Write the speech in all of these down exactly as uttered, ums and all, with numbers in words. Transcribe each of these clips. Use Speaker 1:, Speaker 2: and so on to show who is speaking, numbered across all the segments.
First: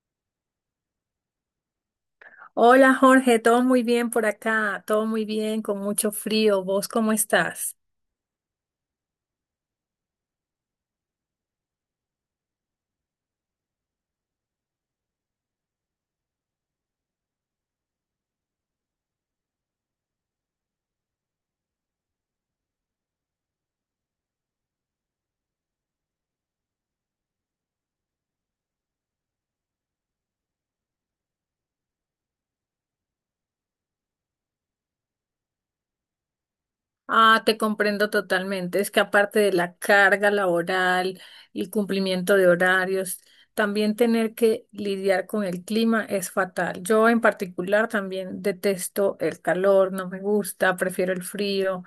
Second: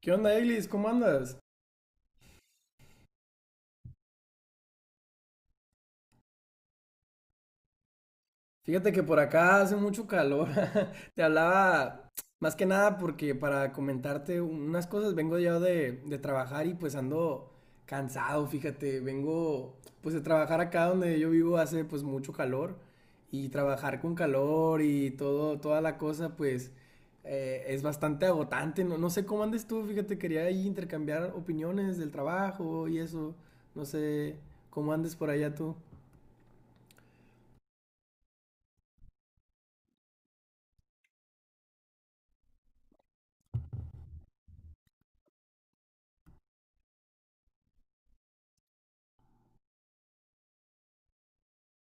Speaker 1: ¿Qué onda, Eglis? ¿Cómo andas?
Speaker 2: Hola Jorge, todo muy bien por acá, todo muy bien, con mucho frío. ¿Vos cómo estás?
Speaker 1: Fíjate que por acá hace mucho calor. Te hablaba más que nada porque para comentarte unas cosas, vengo ya de, de trabajar y pues ando cansado, fíjate. Vengo pues de trabajar acá donde yo vivo hace pues mucho calor y trabajar con calor y todo, toda la cosa pues eh, es bastante agotante. No, no sé cómo andes tú, fíjate, quería ahí intercambiar opiniones del trabajo y eso. No sé cómo andes por allá tú.
Speaker 2: Ah, te comprendo totalmente. Es que aparte de la carga laboral y cumplimiento de horarios, también tener que lidiar con el clima es fatal. Yo en particular también detesto el calor, no me gusta, prefiero el frío.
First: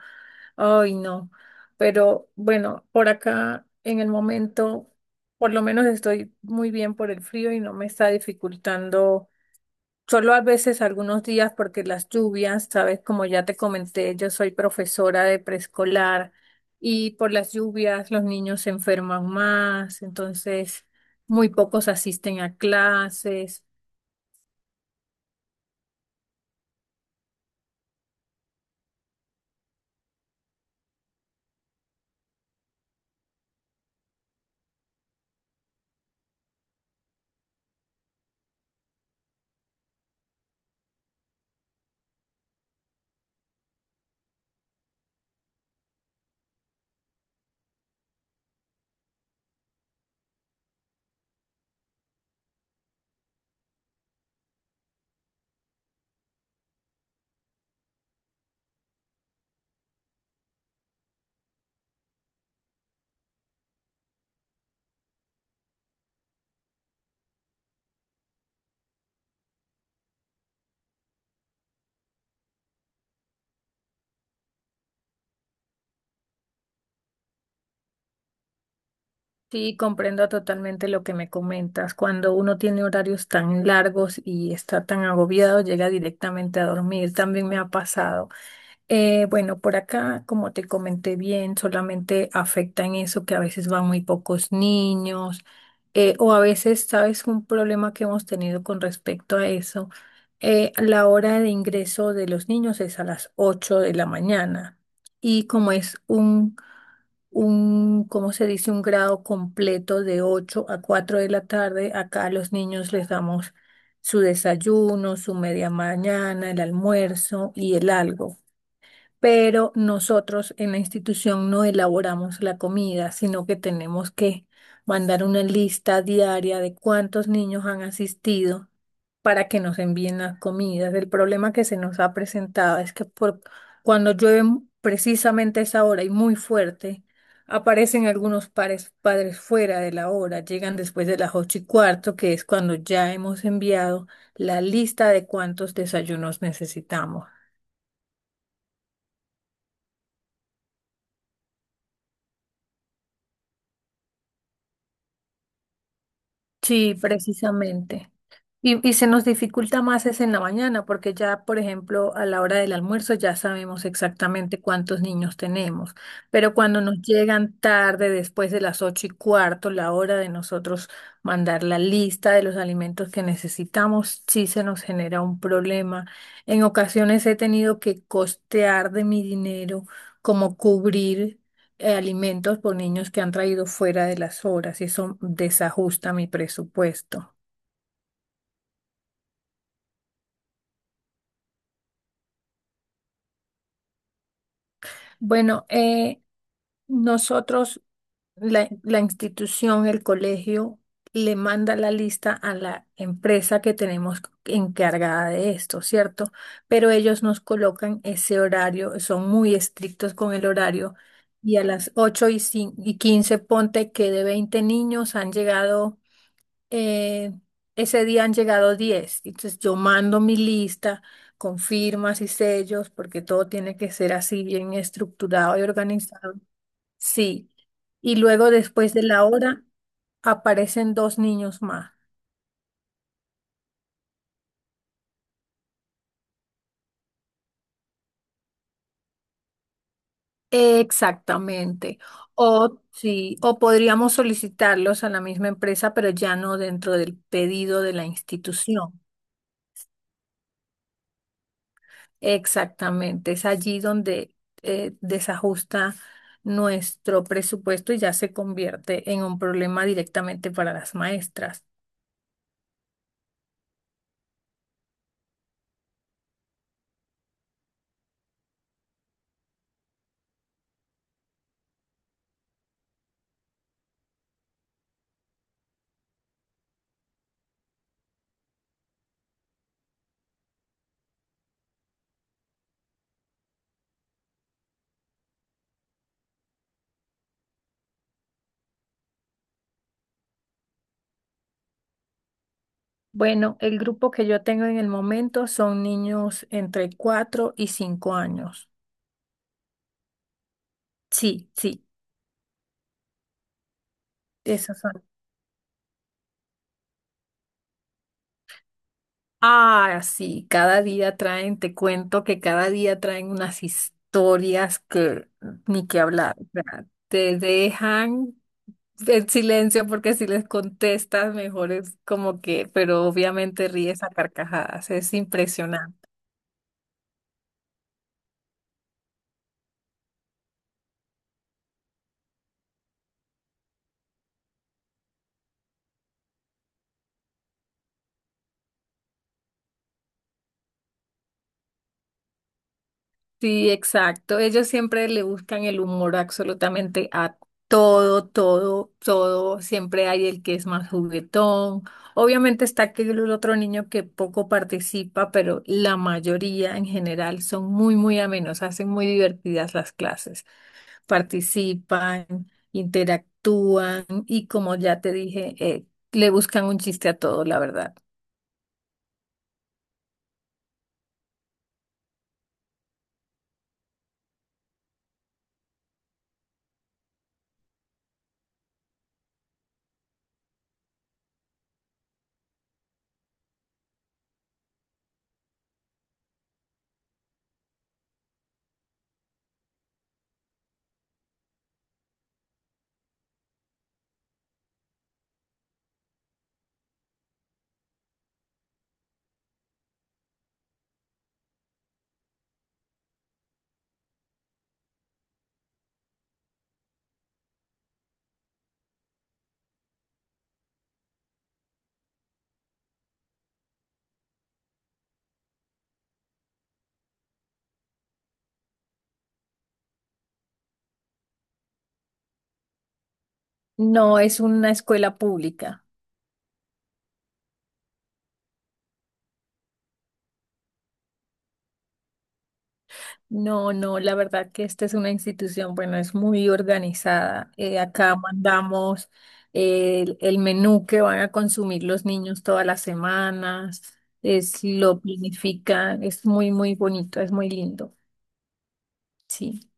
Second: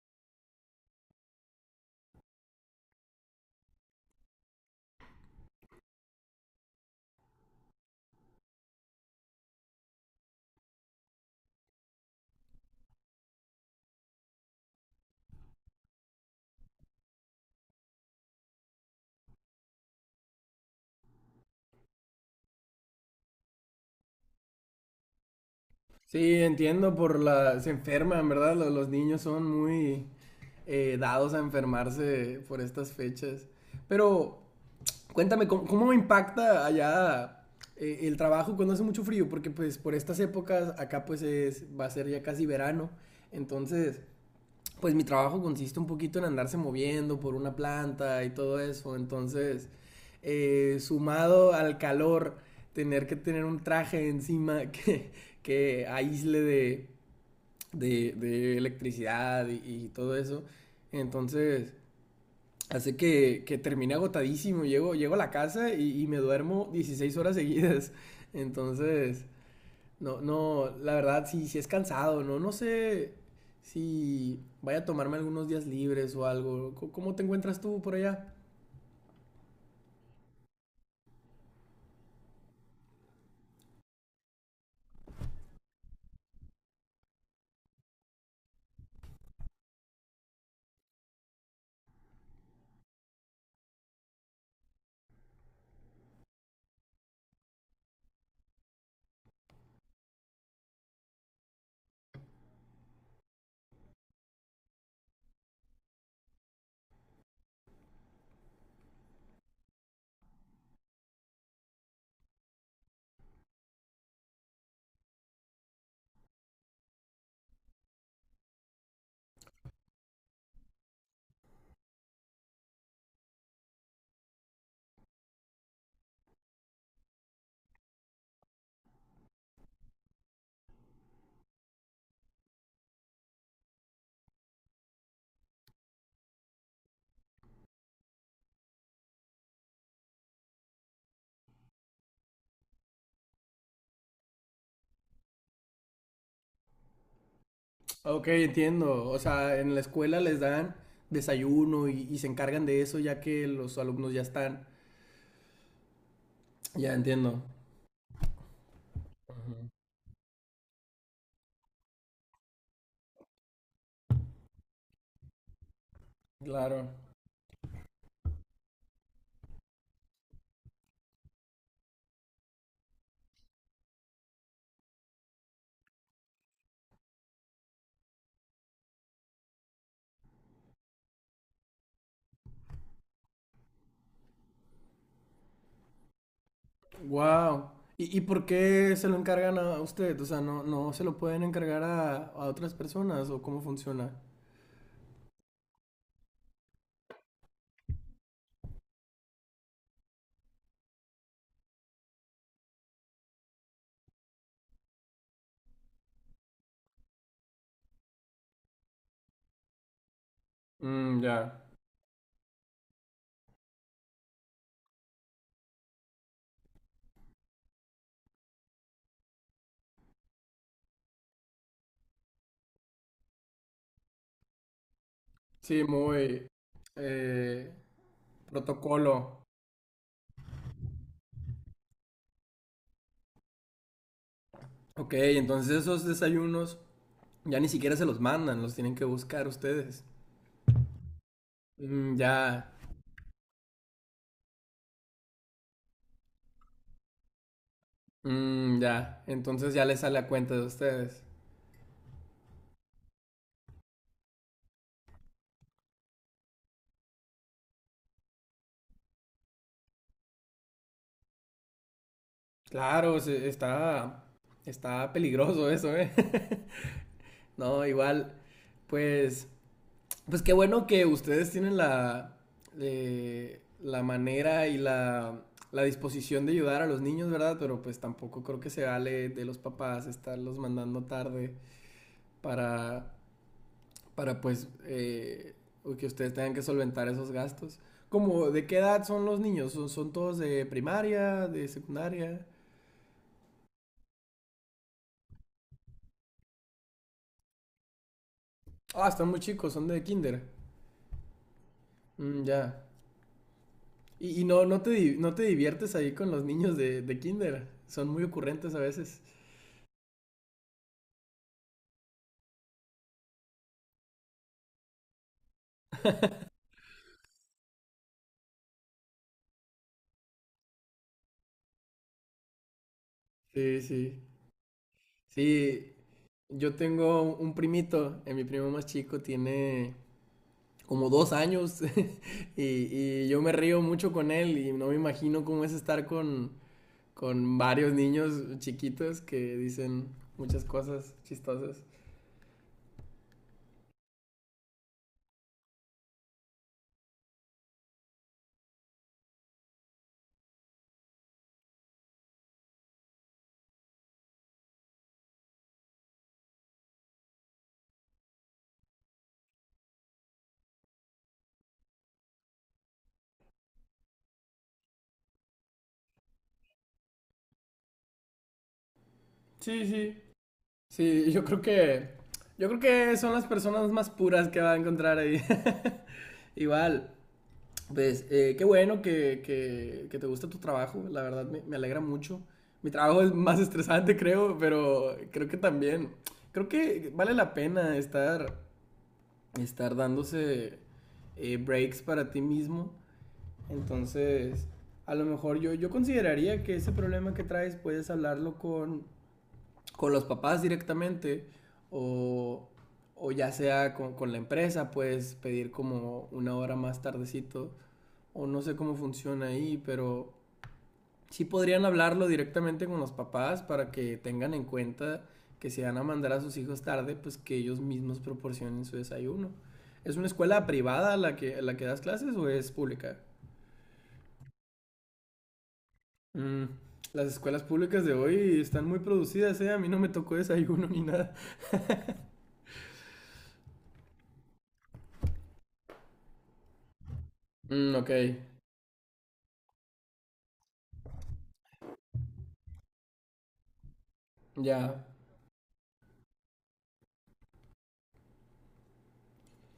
Speaker 2: Ay, no. Pero bueno, por acá en el momento, por lo menos estoy muy bien por el frío y no me está dificultando. Solo a veces algunos días porque las lluvias, sabes, como ya te comenté, yo soy profesora de preescolar y por las lluvias los niños se enferman más, entonces muy pocos asisten a clases.
Speaker 1: Sí, entiendo por la... se enferman, ¿verdad? Lo- Los, niños son muy eh, dados a enfermarse por estas fechas. Pero cuéntame, ¿cómo, cómo impacta allá eh, el trabajo cuando hace mucho frío? Porque pues por estas épocas acá pues es, va a ser ya casi verano. Entonces, pues mi trabajo consiste un poquito en andarse moviendo por una planta y todo eso. Entonces, eh, sumado al calor, tener que tener un traje encima que, que aísle de, de, de electricidad y, y todo eso. Entonces, hace que, que termine agotadísimo. Llego, llego a la casa y, y me duermo dieciséis horas seguidas. Entonces, no, no, la verdad sí, sí es cansado, ¿no? No sé si vaya a tomarme algunos días libres o algo. Co- ¿Cómo te encuentras tú por allá?
Speaker 2: Sí, comprendo totalmente lo que me comentas. Cuando uno tiene horarios tan largos y está tan agobiado, llega directamente a dormir. También me ha pasado. Eh, bueno, por acá, como te comenté bien, solamente afecta en eso que a veces van muy pocos niños, eh, o a veces, ¿sabes? Un problema que hemos tenido con respecto a eso, eh, la hora de ingreso de los niños es a las ocho de la mañana y como es un, un, ¿cómo se dice? Un grado completo de ocho a cuatro de la tarde, acá a los niños les damos su desayuno, su media mañana, el almuerzo y el algo, pero nosotros en la institución no elaboramos la comida, sino que tenemos que mandar una lista diaria de cuántos niños han asistido para que nos envíen las comidas. El problema que se nos ha presentado es que por, cuando llueve mu- precisamente a esa hora y muy fuerte, aparecen algunos pares- padres fuera de la hora, llegan después de las ocho y cuarto, que es cuando ya hemos enviado la lista de cuántos desayunos necesitamos.
Speaker 1: Ok, entiendo. O sea, en la escuela les dan desayuno y, y se encargan de eso ya que los alumnos ya están. Ya
Speaker 2: Sí,
Speaker 1: entiendo.
Speaker 2: precisamente. Y, y se nos dificulta más es en la mañana, porque ya, por ejemplo, a la hora del almuerzo ya sabemos exactamente cuántos niños tenemos, pero cuando
Speaker 1: Claro.
Speaker 2: nos llegan tarde, después de las ocho y cuarto, la hora de nosotros mandar la lista de los alimentos que necesitamos, sí se nos genera un problema. En ocasiones he tenido que costear de mi dinero, como cubrir eh, alimentos por niños que han traído fuera de las horas y eso desajusta mi presupuesto.
Speaker 1: Wow. ¿Y, y por qué se lo encargan a usted? O sea, ¿no, no se lo pueden encargar a, a otras personas o cómo funciona?
Speaker 2: Bueno, eh, nosotros, la, la institución, el colegio, le manda la lista a la empresa que tenemos encargada de esto, ¿cierto? Pero ellos nos colocan ese horario, son muy estrictos con el horario.
Speaker 1: Mm,
Speaker 2: Y a
Speaker 1: ya.
Speaker 2: las ocho y, cin- y quince, ponte que de veinte niños han llegado, eh, ese día han llegado diez. Entonces yo mando mi lista con firmas y sellos porque todo tiene que ser así bien estructurado y
Speaker 1: Sí,
Speaker 2: organizado.
Speaker 1: muy
Speaker 2: Sí.
Speaker 1: eh,
Speaker 2: Y luego después de la
Speaker 1: protocolo.
Speaker 2: hora aparecen dos niños más.
Speaker 1: Ok, entonces esos desayunos ya ni siquiera se los mandan, los tienen que buscar ustedes.
Speaker 2: Exactamente.
Speaker 1: Mm, ya.
Speaker 2: O sí, o podríamos solicitarlos a la misma empresa, pero ya no dentro del pedido de la
Speaker 1: Mm,
Speaker 2: institución.
Speaker 1: ya, entonces ya les sale a cuenta de ustedes.
Speaker 2: Exactamente, es allí donde eh, desajusta nuestro presupuesto y ya se convierte en un problema directamente para las maestras.
Speaker 1: Claro, se- está, está peligroso eso, ¿eh? No, igual, pues, pues qué bueno que ustedes tienen la, eh, la manera y la, la disposición de ayudar a los niños, ¿verdad? Pero pues tampoco creo que se vale de los papás estarlos mandando tarde para, para pues eh, que ustedes tengan que solventar esos gastos. Como, ¿de qué edad son los niños? ¿Son, son todos de primaria, de secundaria?
Speaker 2: Bueno, el grupo que yo tengo en el momento son niños entre cuatro y cinco años.
Speaker 1: Ah, están muy chicos, son de kinder.
Speaker 2: Sí, sí,
Speaker 1: Mm, ya. Y, y no,
Speaker 2: esos
Speaker 1: no, te,
Speaker 2: son.
Speaker 1: di- no te diviertes ahí con los niños de, de kinder. Son muy ocurrentes a veces.
Speaker 2: Ah, sí, cada día traen, te cuento que cada día traen unas historias que ni que hablar, o sea, te dejan en silencio, porque si les contestas, mejor es como que, pero obviamente
Speaker 1: Sí,
Speaker 2: ríes a
Speaker 1: sí.
Speaker 2: carcajadas, es
Speaker 1: Sí,
Speaker 2: impresionante.
Speaker 1: yo tengo un primito, eh, mi primo más chico tiene como dos años y, y yo me río mucho con él y no me imagino cómo es estar con, con varios niños chiquitos que dicen muchas cosas chistosas.
Speaker 2: Sí, exacto. Ellos siempre le buscan el humor absolutamente a todo, todo, todo. Siempre hay el que es más juguetón. Obviamente está aquel otro niño que poco participa, pero la mayoría en general son muy, muy amenos, hacen muy divertidas las clases. Participan, interactúan y como ya te dije, eh, le buscan un chiste a todo, la verdad.
Speaker 1: Sí, sí. Sí, yo creo que yo creo que son las personas más puras que va a encontrar ahí. Igual, pues eh, qué bueno que, que, que te gusta tu trabajo, la verdad me, me alegra mucho. Mi trabajo es más estresante, creo, pero creo que también, creo que vale la pena estar, estar dándose eh, breaks para ti mismo. Entonces, a lo mejor yo, yo consideraría que ese problema que traes puedes hablarlo con, con los papás directamente o, o ya sea con, con la empresa, puedes pedir como una hora más tardecito o no sé cómo funciona ahí, pero sí podrían hablarlo directamente con los papás para que tengan en cuenta que si van a mandar a sus hijos tarde, pues que ellos mismos proporcionen su desayuno. ¿Es una escuela privada la que, la que das clases o es pública?
Speaker 2: No es una escuela pública.
Speaker 1: Mm. Las escuelas públicas de hoy están muy producidas, ¿eh? A mí no me tocó desayuno ni nada.
Speaker 2: No, no, la verdad que esta es una institución, bueno, es muy organizada. Eh,
Speaker 1: Mm, ok,
Speaker 2: acá mandamos eh, el, el menú que van a consumir los niños todas las semanas, es, lo
Speaker 1: ya,
Speaker 2: planifican, es muy, muy bonito, es muy lindo. Sí.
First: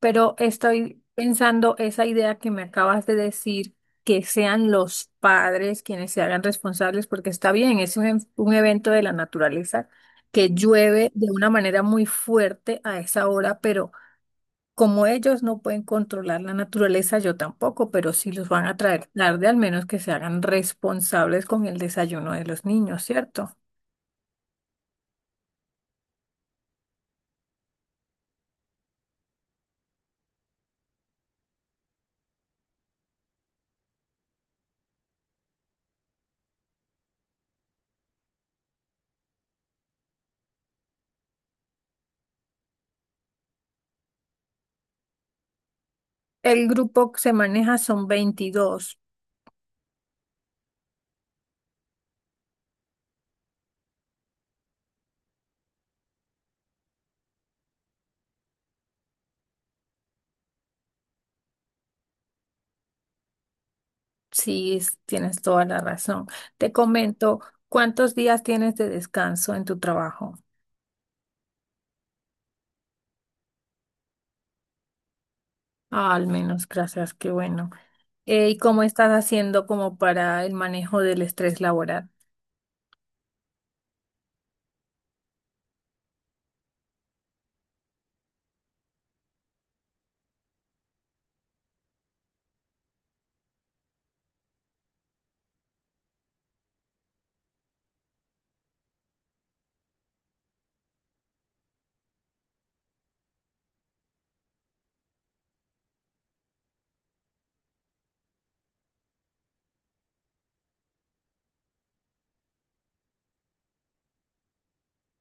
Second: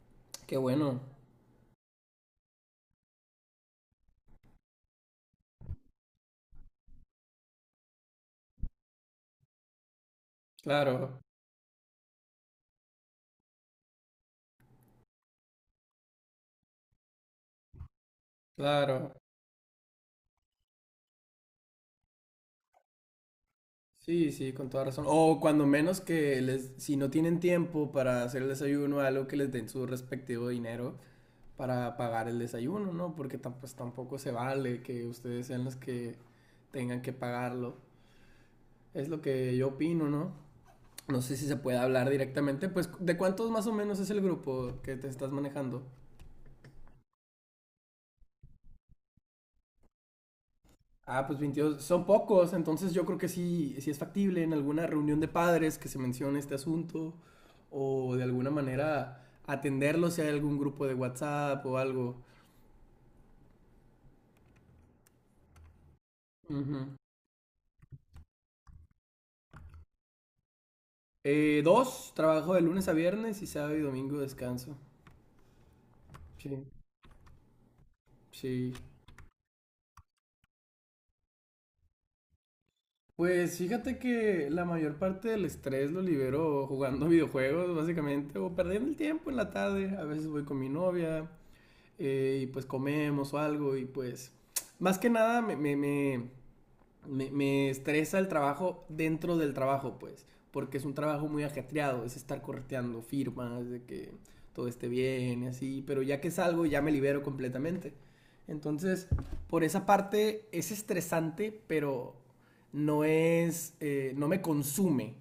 Speaker 2: Pero
Speaker 1: qué bueno.
Speaker 2: estoy pensando esa idea que me acabas de decir, que sean los padres quienes se hagan responsables, porque está bien, es un, ev- un evento de la naturaleza que llueve
Speaker 1: Claro,
Speaker 2: de una manera muy fuerte a esa hora, pero como ellos no pueden controlar la naturaleza, yo tampoco, pero si los van a traer
Speaker 1: claro.
Speaker 2: tarde, al menos que se hagan responsables con el desayuno de los niños, ¿cierto?
Speaker 1: Sí, sí, con toda razón. O cuando menos que les, si no tienen tiempo para hacer el desayuno, algo que les den su respectivo dinero para pagar el desayuno, ¿no? Porque tam- pues tampoco se vale que ustedes sean los que tengan que pagarlo. Es lo que yo opino, ¿no? No sé si se puede hablar directamente, pues ¿de cuántos más o menos es el grupo que te estás manejando?
Speaker 2: El grupo que se maneja son veintidós.
Speaker 1: Ah, pues veintidós son pocos, entonces yo creo que sí, sí es factible en alguna reunión de padres que se mencione este asunto o de alguna manera atenderlo si hay algún grupo de WhatsApp o algo.
Speaker 2: Sí, es- tienes toda la razón. Te
Speaker 1: Ujú.
Speaker 2: comento, ¿cuántos días tienes de descanso en tu trabajo?
Speaker 1: Eh, dos, trabajo de lunes a viernes y sábado y domingo descanso.
Speaker 2: Ah, al
Speaker 1: Sí,
Speaker 2: menos, gracias, qué bueno. Eh, ¿y
Speaker 1: sí.
Speaker 2: cómo estás haciendo como para el manejo del estrés laboral?
Speaker 1: Pues fíjate que la mayor parte del estrés lo libero jugando videojuegos, básicamente, o perdiendo el tiempo en la tarde. A veces voy con mi novia, eh, y pues comemos o algo y pues más que nada me, me, me- me, me estresa el trabajo dentro del trabajo, pues, porque es un trabajo muy ajetreado, es estar correteando firmas, de que todo esté bien y así, pero ya que salgo ya me libero completamente. Entonces, por esa parte es estresante, pero no es, eh, no me consume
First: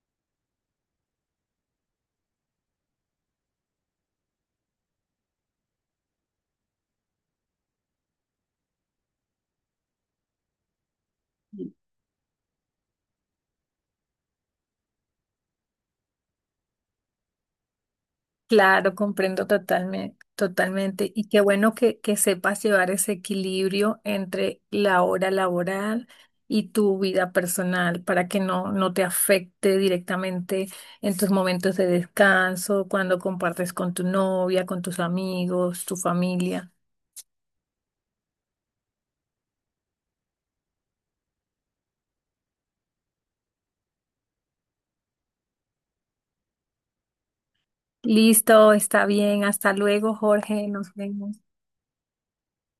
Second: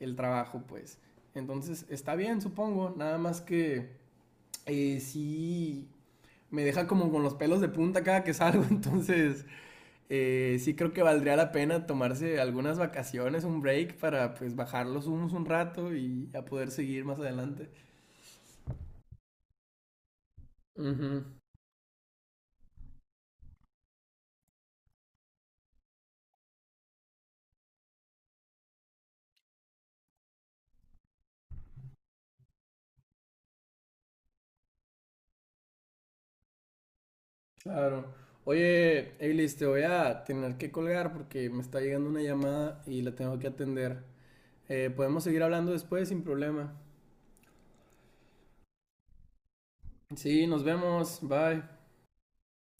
Speaker 1: el trabajo, pues. Entonces, está bien, supongo, nada más que eh, sí me deja como con los pelos de punta cada que salgo, entonces eh, sí creo que valdría la pena tomarse algunas vacaciones, un break para pues bajar los humos un rato y a poder seguir más adelante.
Speaker 2: Claro, comprendo totalmente, totalmente.
Speaker 1: Ujú,
Speaker 2: Y qué bueno que, que sepas llevar ese equilibrio entre la hora laboral y tu vida personal para que no, no te afecte directamente en tus momentos de descanso, cuando compartes con tu novia, con tus amigos, tu familia.
Speaker 1: claro. Oye, Eilis, te voy a tener que colgar porque me está llegando una llamada y la tengo que atender. Eh, podemos seguir hablando después sin problema.
Speaker 2: Listo, está bien. Hasta luego,
Speaker 1: Sí, nos
Speaker 2: Jorge. Nos
Speaker 1: vemos.
Speaker 2: vemos.
Speaker 1: Bye.